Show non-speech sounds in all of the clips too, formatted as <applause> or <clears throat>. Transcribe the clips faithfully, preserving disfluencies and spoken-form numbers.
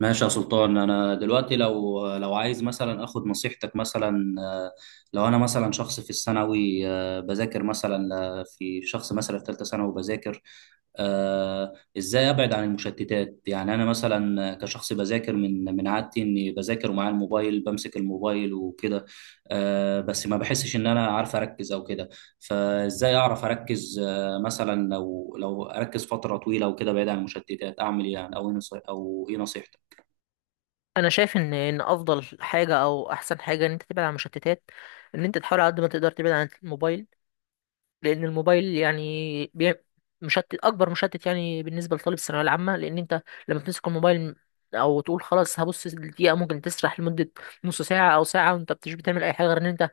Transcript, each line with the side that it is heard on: right: ماشي يا سلطان، انا دلوقتي لو لو عايز مثلا اخد نصيحتك مثلا آه، لو انا مثلا شخص في الثانوي آه، بذاكر مثلا آه، في شخص مثلا في ثالثه ثانوي بذاكر آه، ازاي ابعد عن المشتتات؟ يعني انا مثلا كشخص بذاكر، من من عادتي اني بذاكر ومعايا الموبايل، بمسك الموبايل وكده آه، بس ما بحسش ان انا عارف اركز او كده. فازاي اعرف اركز آه، مثلا لو لو اركز فتره طويله وكده بعيد عن المشتتات اعمل ايه يعني؟ او إيه نصي- او ايه نصيحتك؟
left: انا شايف ان ان افضل حاجه او احسن حاجه ان انت تبعد عن المشتتات. ان انت تحاول على قد ما تقدر تبعد عن الموبايل، لان الموبايل يعني بي... مشتت، اكبر مشتت يعني بالنسبه لطالب الثانويه العامه، لان انت لما بتمسك الموبايل او تقول خلاص هبص دقيقه ممكن تسرح لمده نص ساعه او ساعه، وانت مش بتعمل اي حاجه غير ان انت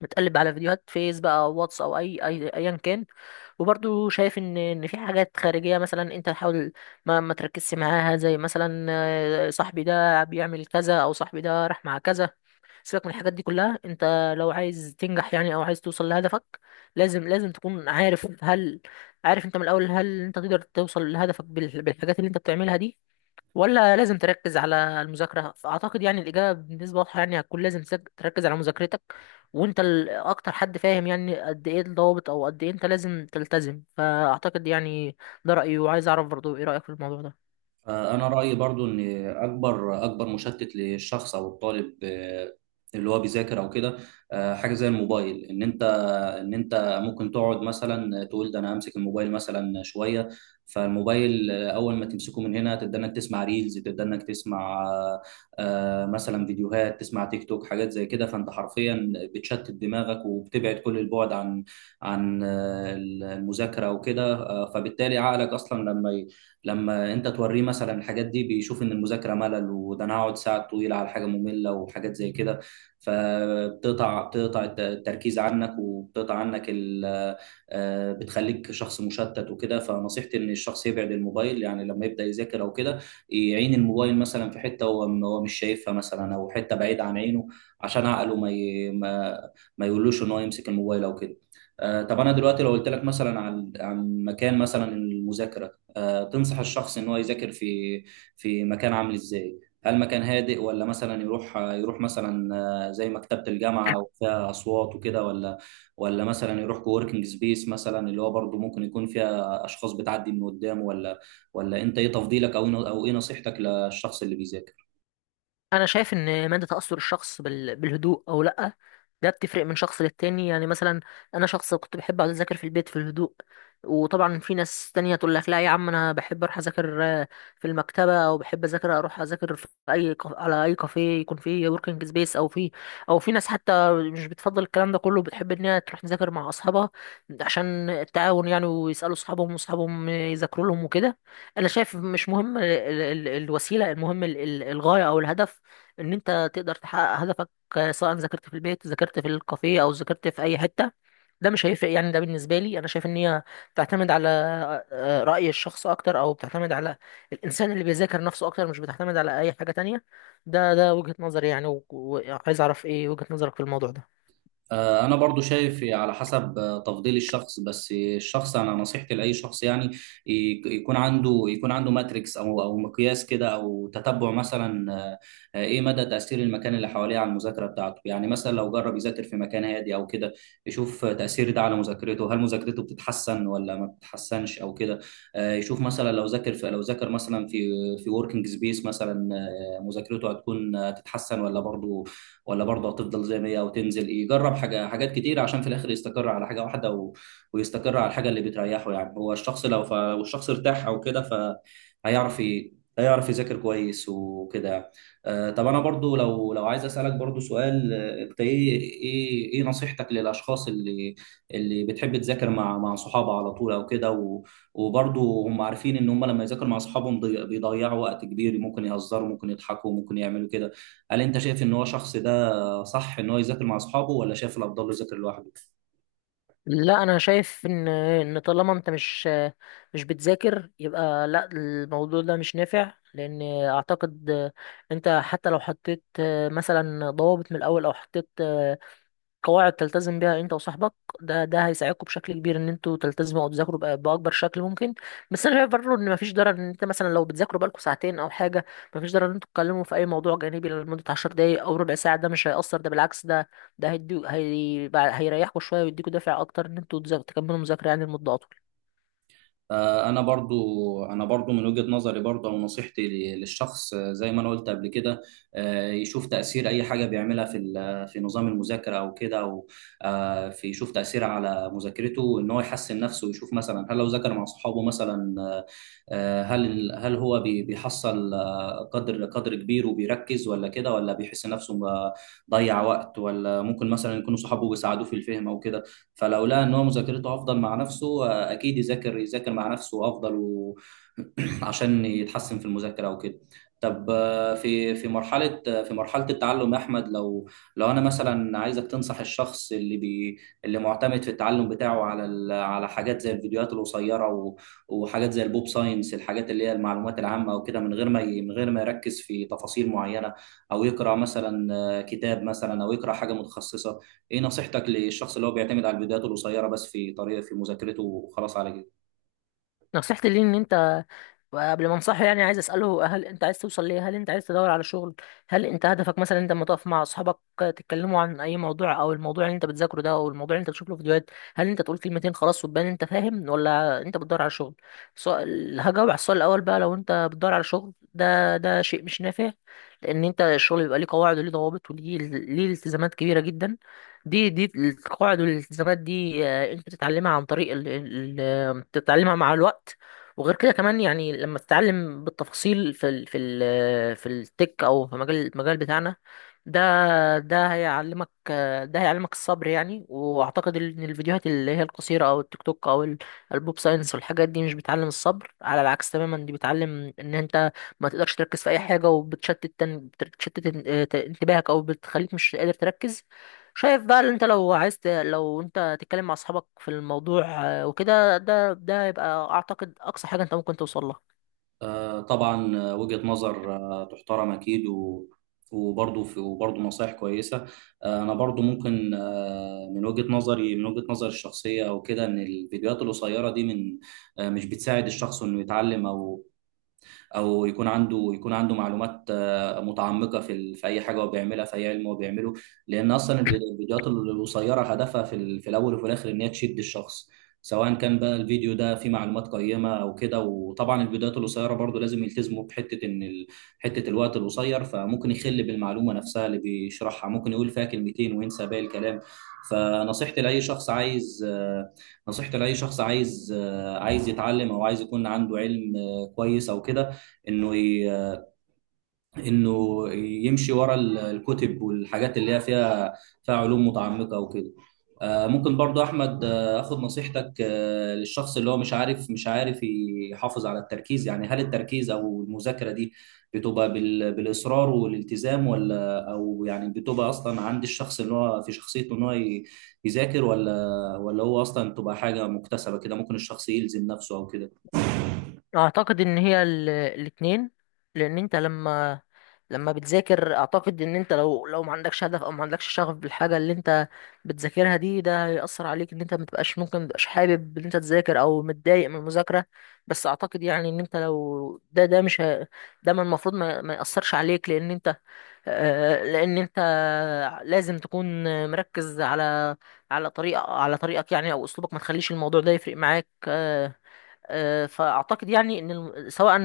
left: بتقلب على فيديوهات فيس بقى واتس او اي اي ايا كان. وبرضو شايف ان ان في حاجات خارجيه، مثلا انت تحاول ما ما تركزش معاها، زي مثلا آه، صاحبي ده بيعمل كذا او صاحبي ده راح مع كذا. سيبك من الحاجات دي كلها، انت لو عايز تنجح يعني او عايز توصل لهدفك، لازم لازم تكون عارف هل... عارف انت من الاول هل انت تقدر توصل لهدفك بال- بالحاجات اللي انت بتعملها دي، ولا لازم تركز على المذاكرة. أعتقد يعني الإجابة بالنسبة واضحة، يعني هتكون لازم تك- تركز على مذاكرتك، وأنت ال- أكتر حد فاهم يعني قد إيه الضوابط أو قد إيه أنت لازم تلتزم، فأعتقد يعني ده رأيي، وعايز أعرف برضو إيه رأيك في الموضوع ده.
right: انا رايي برضو ان اكبر اكبر مشتت للشخص او الطالب آه، اللي هو بيذاكر او كده آه، حاجه زي الموبايل. ان انت ان انت ممكن تقعد مثلا تقول ده انا همسك الموبايل مثلا شويه. فالموبايل آه، اول ما تمسكه من هنا تبدا انك تسمع ريلز، تبدا انك تسمع آه، آه، مثلا فيديوهات، تسمع تيك توك، حاجات زي كده. فانت حرفيا بتشتت دماغك وبتبعد كل البعد عن عن آه، المذاكره وكده آه، فبالتالي عقلك اصلا لما ي- لما انت توريه مثلا الحاجات دي بيشوف ان المذاكره ملل، وده انا هقعد ساعات طويله على حاجه ممله وحاجات زي كده. فبتقطع بتقطع الت- التركيز عنك، وبتقطع عنك ال... آه، بتخليك شخص مشتت وكده. فنصيحتي ان الشخص يبعد الموبايل، يعني لما يبدا يذاكر او كده يعين الموبايل مثلا في حته هو م- هو مش شايفها مثلا، او حته بعيد عن عينه، عشان عقله ما ي... ما, ما يقولوش ان هو يمسك الموبايل او كده. آه، طب انا دلوقتي لو قلت لك مثلا عن عن مكان مثلا المذاكره آه، تنصح الشخص ان هو يذاكر في في مكان عامل ازاي؟ هل مكان هادئ، ولا مثلا يروح يروح مثلا، مثلا زي مكتبة الجامعة وفيها أصوات وكده، ولا ولا مثلا يروح كووركينج سبيس مثلا، اللي هو برضه ممكن يكون فيها أشخاص بتعدي من قدامه، ولا ولا أنت إيه تفضيلك؟ أو إيه- أو إيه نصيحتك للشخص اللي بيذاكر؟
left: انا شايف ان مدى تاثر الشخص بال- بالهدوء او لا، ده بتفرق من شخص للتاني. يعني مثلا انا شخص كنت بحب اقعد اذاكر في البيت في الهدوء، وطبعا في ناس تانية تقول لك لا يا عم، انا بحب اروح اذاكر آه، في المكتبه، او بحب اذاكر اروح اذاكر في اي كاف- على اي كافيه يكون فيه وركينج سبيس، او في... او في ناس حتى مش بتفضل الكلام ده كله، بتحب ان هي تروح تذاكر مع اصحابها عشان التعاون يعني، ويسالوا اصحابهم واصحابهم يذاكروا لهم وكده. انا شايف مش مهم ال- ال- ال- الوسيله، المهم ال- ال- الغايه او الهدف، ان انت تقدر تحقق هدفك. آه، سواء ذاكرت في البيت، ذاكرت في الكافيه، او ذاكرت في اي حته، ده مش هيفرق يعني. ده بالنسبه لي، انا شايف ان هي بتعتمد على آه، راي الشخص اكتر، او بتعتمد على الانسان اللي بيذاكر نفسه اكتر، مش بتعتمد على اي حاجه تانية. ده ده وجهه نظري يعني، و- وعايز اعرف ايه وجهه نظرك في الموضوع ده.
right: آه، انا برضو شايف على حسب آه، تفضيل الشخص، بس الشخص انا نصيحتي لاي شخص يعني ي- يكون عنده يكون عنده ماتريكس او او مقياس كده، او تتبع مثلا آه، آه، ايه مدى تاثير المكان اللي حواليه على المذاكره بتاعته. يعني مثلا لو جرب يذاكر في مكان هادي او كده، يشوف تاثير ده على مذاكرته، هل مذاكرته بتتحسن ولا ما بتتحسنش او كده. آه، يشوف مثلا لو ذاكر في لو ذاكر مثلا في في وركينج سبيس مثلا آه، مذاكرته هتكون آه، تتحسن، ولا برضو ولا برضه هتفضل زي ما هي او تنزل. يجرب حاجه حاجات كتير عشان في الاخر يستقر على حاجه واحده و... ويستقر على الحاجه اللي بتريحه. يعني هو الشخص لو ف... والشخص ارتاح او كده، فهيعرف ي... هيعرف يذاكر كويس وكده. آه طب انا برضو لو لو عايز اسالك برضو سؤال آه، انت ايه ايه ايه نصيحتك للاشخاص اللي اللي بتحب تذاكر مع مع صحابها على طول او كده و... وبرضو هم عارفين ان هم لما يذاكروا مع اصحابهم ضي- بيضيعوا وقت كبير، ممكن يهزروا، ممكن يضحكوا، ممكن يعملوا كده. هل انت شايف ان هو شخص ده، صح ان هو يذاكر مع اصحابه، ولا شايف الافضل له يذاكر لوحده؟
left: لا انا شايف ان ان طالما انت مش مش بتذاكر، يبقى لا، الموضوع ده مش نافع. لان اعتقد انت حتى لو حطيت مثلا ضوابط من الاول، او حطيت قواعد تلتزم بيها انت وصاحبك، ده ده هيساعدكم بشكل كبير ان انتوا تلتزموا او تذاكروا بأ- باكبر شكل ممكن. بس انا شايف برضه ان مفيش ضرر ان انت مثلا لو بتذاكروا بقالكم ساعتين او حاجه، مفيش ضرر ان انتوا تتكلموا في اي موضوع جانبي لمده 10 دقايق او ربع ساعه. ده مش هيأثر، ده بالعكس، ده ده هيدي هي... هيريحكم شويه، ويديكوا دافع اكتر ان انتوا تذا- تكملوا مذاكره يعني لمده اطول.
right: آه، انا برضو انا برضو من وجهة نظري برضو او نصيحتي ل- للشخص آه، زي ما انا قلت قبل كده آه، يشوف تاثير اي حاجه بيعملها في ال- في نظام المذاكره او كده، او آه، في يشوف تاثيرها على مذاكرته، ان هو يحسن نفسه ويشوف مثلا هل لو ذاكر مع اصحابه مثلا آه، آه، هل هل هو بي- بيحصل آه، قدر قدر كبير وبيركز ولا كده، ولا بيحس نفسه ضيع وقت، ولا ممكن مثلا يكونوا صحابه بيساعدوه في الفهم او كده. فلو لقى ان هو مذاكرته افضل مع نفسه آه، اكيد يذاكر يذاكر مع نفسه افضل و... <clears throat> عشان يتحسن في المذاكره وكده. طب آه، في في مرحله آه، في مرحله التعلم يا احمد، لو لو انا مثلا عايزك تنصح الشخص اللي بي اللي معتمد في التعلم بتاعه على ال... على حاجات زي الفيديوهات القصيره و... وحاجات زي البوب ساينس، الحاجات اللي هي المعلومات العامه وكده، من غير ما ي... من غير ما يركز في تفاصيل معينه، او يقرا مثلا آه، كتاب مثلا، او يقرا حاجه متخصصه، ايه نصيحتك للشخص اللي هو بيعتمد على الفيديوهات القصيره بس في طريقه في مذاكرته وخلاص على كده؟
left: نصيحتي ليه ان انت، وقبل ما انصحه يعني، عايز اساله هل انت عايز توصل ليه؟ هل انت عايز تدور على شغل؟ هل انت هدفك مثلا، انت لما تقف مع اصحابك تتكلموا عن اي موضوع او الموضوع اللي انت بتذاكره ده او الموضوع اللي انت بتشوف له فيديوهات، هل انت تقول كلمتين خلاص وتبان انت فاهم، ولا انت بتدور على شغل؟ سؤال هجاوب على السؤال الاول بقى. لو انت بتدور على شغل، ده ده شيء مش نافع، لان انت الشغل بيبقى ليه قواعد وليه ضوابط وليه ليه التزامات كبيره جدا. دي دي القواعد والالتزامات دي، آه، انت تتعلمها عن طريق ال... ال... تتعلمها مع الوقت. وغير كده كمان، يعني لما تتعلم بالتفاصيل في ال في ال في التك، او في مجال المجال بتاعنا ده ده هيعلمك ده هيعلمك الصبر يعني. واعتقد ان الفيديوهات اللي هي القصيره او التيك توك او ال- البوب ساينس والحاجات دي مش بتعلم الصبر، على العكس تماما، دي بتعلم ان انت ما تقدرش تركز في اي حاجه، وبتشتت تن- بتشتت ان- اه، انتباهك، او بتخليك مش قادر تركز. شايف بقى اللي انت لو عايز ت- لو انت تتكلم مع اصحابك في الموضوع آه، وكده، ده ده هيبقى اعتقد اقصى حاجة انت ممكن توصل لها.
right: آه طبعا آه، وجهه نظر آه تحترم اكيد، و وبرضه في وبرضه نصائح كويسه. آه، انا برضه ممكن آه، من وجهه نظري من وجهه نظري الشخصيه او كده، ان الفيديوهات القصيره دي من آه، مش بتساعد الشخص انه يتعلم، او او يكون عنده يكون عنده معلومات آه، متعمقه في ال- في اي حاجه هو بيعملها، في اي علم هو بيعمله. لان اصلا الفيديو- الفيديوهات القصيره هدفها في ال- في الاول وفي الاخر ان هي تشد الشخص، سواء كان بقى الفيديو ده فيه معلومات قيمه او كده. وطبعا الفيديوهات القصيره برضو لازم يلتزموا بحته، ان ال... حته الوقت القصير فممكن يخل بالمعلومه نفسها اللي بيشرحها، ممكن يقول فيها كلمتين وينسى باقي الكلام. فنصيحتي لاي شخص عايز آه، نصيحتي لاي شخص عايز آه، عايز يتعلم، او عايز يكون عنده علم آه، كويس او كده، انه ي... انه يمشي ورا ال- الكتب والحاجات اللي هي فيها، فيها علوم متعمقه وكده. آه، ممكن برضو احمد آه، اخد نصيحتك آه، للشخص اللي هو مش عارف مش عارف يحافظ على التركيز؟ يعني هل التركيز او المذاكره دي بتبقى بال... بالاصرار والالتزام، ولا او يعني بتبقى اصلا عند الشخص اللي هو في شخصيته ان هو ي- يذاكر، ولا ولا هو اصلا بتبقى حاجه مكتسبه كده، ممكن الشخص يلزم نفسه او
left: اعتقد ان هي ال- الاتنين، لان انت لما لما بتذاكر. اعتقد ان انت لو لو ما عندكش هدف او ما عندكش شغف بالحاجة اللي انت بتذاكرها دي، ده هيأثر عليك، ان انت متبقاش، ممكن متبقاش حابب ان انت تذاكر، او متضايق من المذاكرة. بس اعتقد يعني ان انت لو ده ده مش هي- ده من المفروض ما, ما يأثرش عليك، لان انت آه، لان انت لازم تكون مركز على على طريقه على طريقك يعني او اسلوبك، ما تخليش الموضوع ده يفرق معاك آه، آه، فاعتقد يعني ان الم- سواء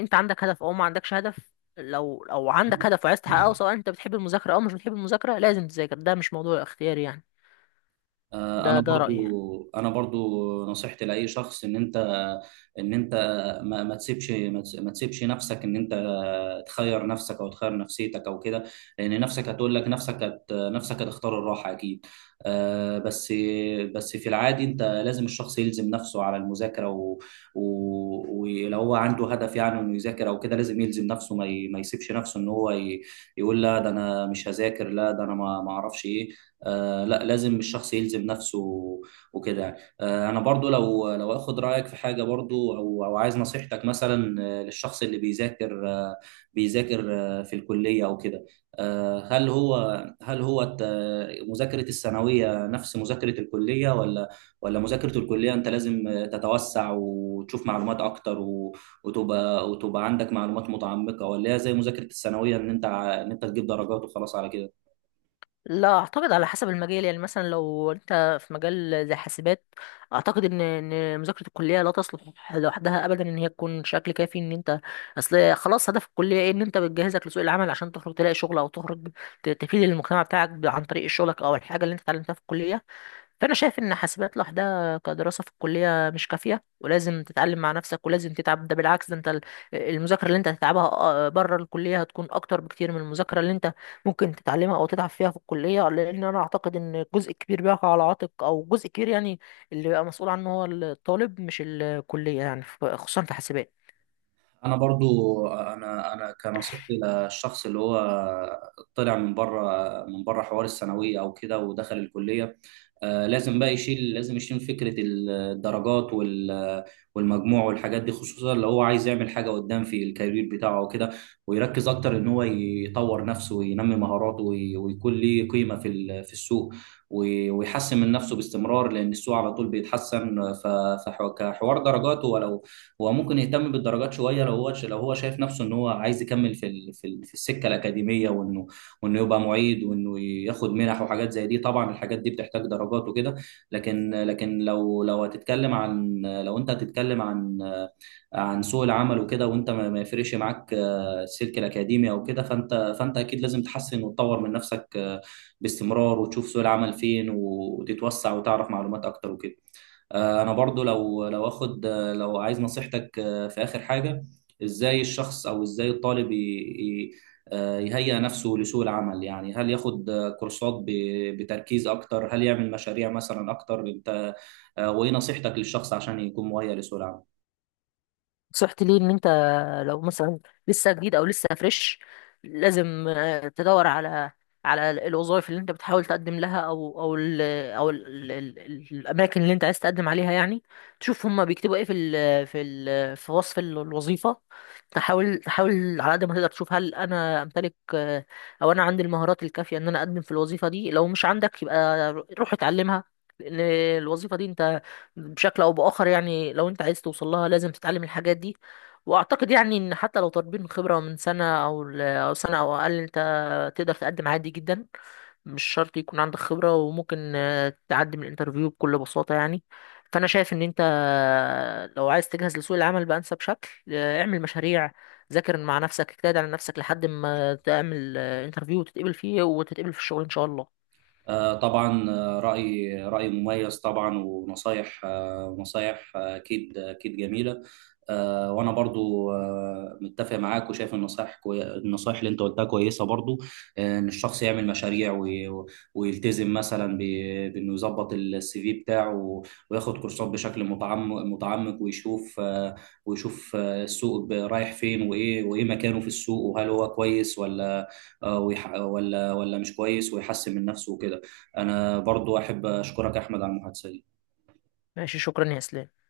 left: انت عندك هدف او ما عندكش هدف، لو لو عندك هدف وعايز تحققه،
right: كده؟
left: سواء انت بتحب المذاكره او مش بتحب المذاكره، لازم تذاكر، ده مش موضوع اختياري يعني.
right: آه،
left: ده
right: انا
left: ده
right: برضو
left: رايي يعني.
right: انا برضو نصيحتي لاي شخص، ان انت ان انت ما, ما تسيبش ما تس- ما تسيبش نفسك ان انت تخير نفسك، او تخير نفسيتك او كده. لان نفسك هتقول لك، نفسك هت... نفسك هتختار الراحه اكيد. آه، بس بس في العادي انت لازم الشخص يلزم نفسه على المذاكره، و... و... ولو هو عنده هدف يعني انه يذاكر او كده، لازم يلزم نفسه، ما, ي... ما يسيبش نفسه ان هو ي... يقول لا، ده انا مش هذاكر، لا ده انا ما ما اعرفش ايه. آه لا، لازم الشخص يلزم نفسه وكده يعني. آه انا برضو لو لو اخد رايك في حاجه برضو، او او عايز نصيحتك مثلا آه، للشخص اللي بيذاكر آه، بيذاكر آه، في الكلية أو كده. آه، هل هو هل هو الت- مذاكرة الثانوية نفس مذاكرة الكلية، ولا ولا مذاكرة الكلية أنت لازم تتوسع وتشوف معلومات أكتر، و- وتبقى وتبقى عندك معلومات متعمقة، ولا هي زي مذاكرة الثانوية إن أنت ع- إن أنت تجيب درجات وخلاص على كده؟
left: لا اعتقد على حسب المجال. يعني مثلا لو انت في مجال زي حاسبات، اعتقد ان ان مذاكره الكليه لا تصلح لوحدها ابدا ان هي تكون شكل كافي ان انت... اصل خلاص هدف الكليه ايه؟ ان انت بتجهزك لسوق العمل عشان تخرج تلاقي شغل، او تخرج ت- تفيد المجتمع بتاعك ب- عن طريق شغلك او الحاجه اللي انت اتعلمتها في الكليه. فانا شايف ان حاسبات لوحدها كدراسه في الكليه مش كافيه، ولازم تتعلم مع نفسك ولازم تتعب. ده بالعكس، ده انت ال- المذاكره اللي انت هتتعبها بره الكليه هتكون اكتر بكتير من المذاكره اللي انت ممكن تتعلمها او تتعب فيها في الكليه، لان انا اعتقد ان جزء كبير بيقع على عاتق، او جزء كبير يعني اللي بيبقى مسؤول عنه هو الطالب مش الكليه يعني، ف- خصوصا في حاسبات.
right: انا برضو انا انا كنصيحتي للشخص اللي هو طلع من بره، من بره حوار الثانويه او كده، ودخل الكليه آه، لازم بقى يشيل، لازم يشيل فكره الدرجات وال- والمجموع والحاجات دي، خصوصا لو هو عايز يعمل حاجه قدام في الكارير بتاعه او كده، ويركز اكتر ان هو يطور نفسه، وينمي مهاراته، وي- ويكون ليه قيمه في ال- في السوق، وي- ويحسن من نفسه باستمرار. لان السوق على طول بيتحسن. فكحوار درجاته، ولو هو ممكن يهتم بالدرجات شويه، لو هو لو هو شايف نفسه ان هو عايز يكمل في ال- في ال- في السكه الاكاديميه، وانه وانه يبقى معيد، وانه ياخد منح، وحاجات زي دي، طبعا الحاجات دي بتحتاج درجات وكده. لكن لكن لو لو هتتكلم عن لو انت هتتكلم عن عن سوق العمل وكده، وانت ما ما يفرقش معاك آه، السلك الاكاديمي او كده، فانت فانت اكيد لازم تحسن وتطور من نفسك آه، باستمرار، وتشوف سوق العمل فين، وتتوسع، وتعرف معلومات اكتر وكده. آه، انا برضو لو لو اخد آه، لو عايز نصيحتك آه، في اخر حاجه، ازاي الشخص، او ازاي الطالب ي- ي- آه، يهيئ نفسه لسوق العمل؟ يعني هل ياخد آه، كورسات ب- بتركيز اكتر؟ هل يعمل مشاريع مثلا اكتر؟ انت آه، وايه نصيحتك للشخص عشان يكون مهيئ لسوق العمل؟
left: نصيحتي ليه ان انت لو مثلا لسه جديد او لسه فريش، لازم آه، تدور على على الوظائف اللي انت بتحاول تقدم لها، او او ال او ال ال ال الاماكن اللي انت عايز تقدم عليها يعني. تشوف هما بيكتبوا ايه في ال في ال في وصف ال- الوظيفه. تحاول تحاول على قد ما تقدر تشوف هل انا امتلك آه، او انا عندي المهارات الكافيه ان انا اقدم في الوظيفه دي. لو مش عندك، يبقى روح اتعلمها، لان الوظيفه دي انت بشكل او باخر يعني، لو انت عايز توصل لها لازم تتعلم الحاجات دي. واعتقد يعني ان حتى لو طالبين خبره من سنه او ل- او سنه او اقل، انت تقدر تقدم عادي جدا، مش شرط يكون عندك خبره، وممكن آه، تعدي من الانترفيو بكل بساطه يعني. فانا شايف ان انت آه، لو عايز تجهز لسوق العمل بانسب شكل، آه، اعمل مشاريع، ذاكر مع نفسك، اجتهد على نفسك، لحد ما تعمل انترفيو وتتقبل فيه وتتقبل في الشغل ان شاء الله.
right: آه، طبعا آه، رأي رأي مميز طبعا، ونصايح آه، نصايح آه، أكيد أكيد جميلة. آه، وأنا برضو آه، متفق معاك، وشايف النصايح كوي... النصايح اللي أنت قلتها كويسة برضو. آه، إن الشخص يعمل مشاريع، وي... ويلتزم مثلا ب... بإنه يظبط السي في بتاعه، و... وياخد كورسات بشكل متعمق متعمق، ويشوف آه، ويشوف آه، السوق ب- رايح فين، وإيه وإيه مكانه في السوق، وهل هو كويس ولا آه، ويح... ولا ولا مش كويس، ويحسن من نفسه وكده. انا برضو احب اشكرك احمد على المحادثه دي.
left: ماشي، شكرا يا اسلام.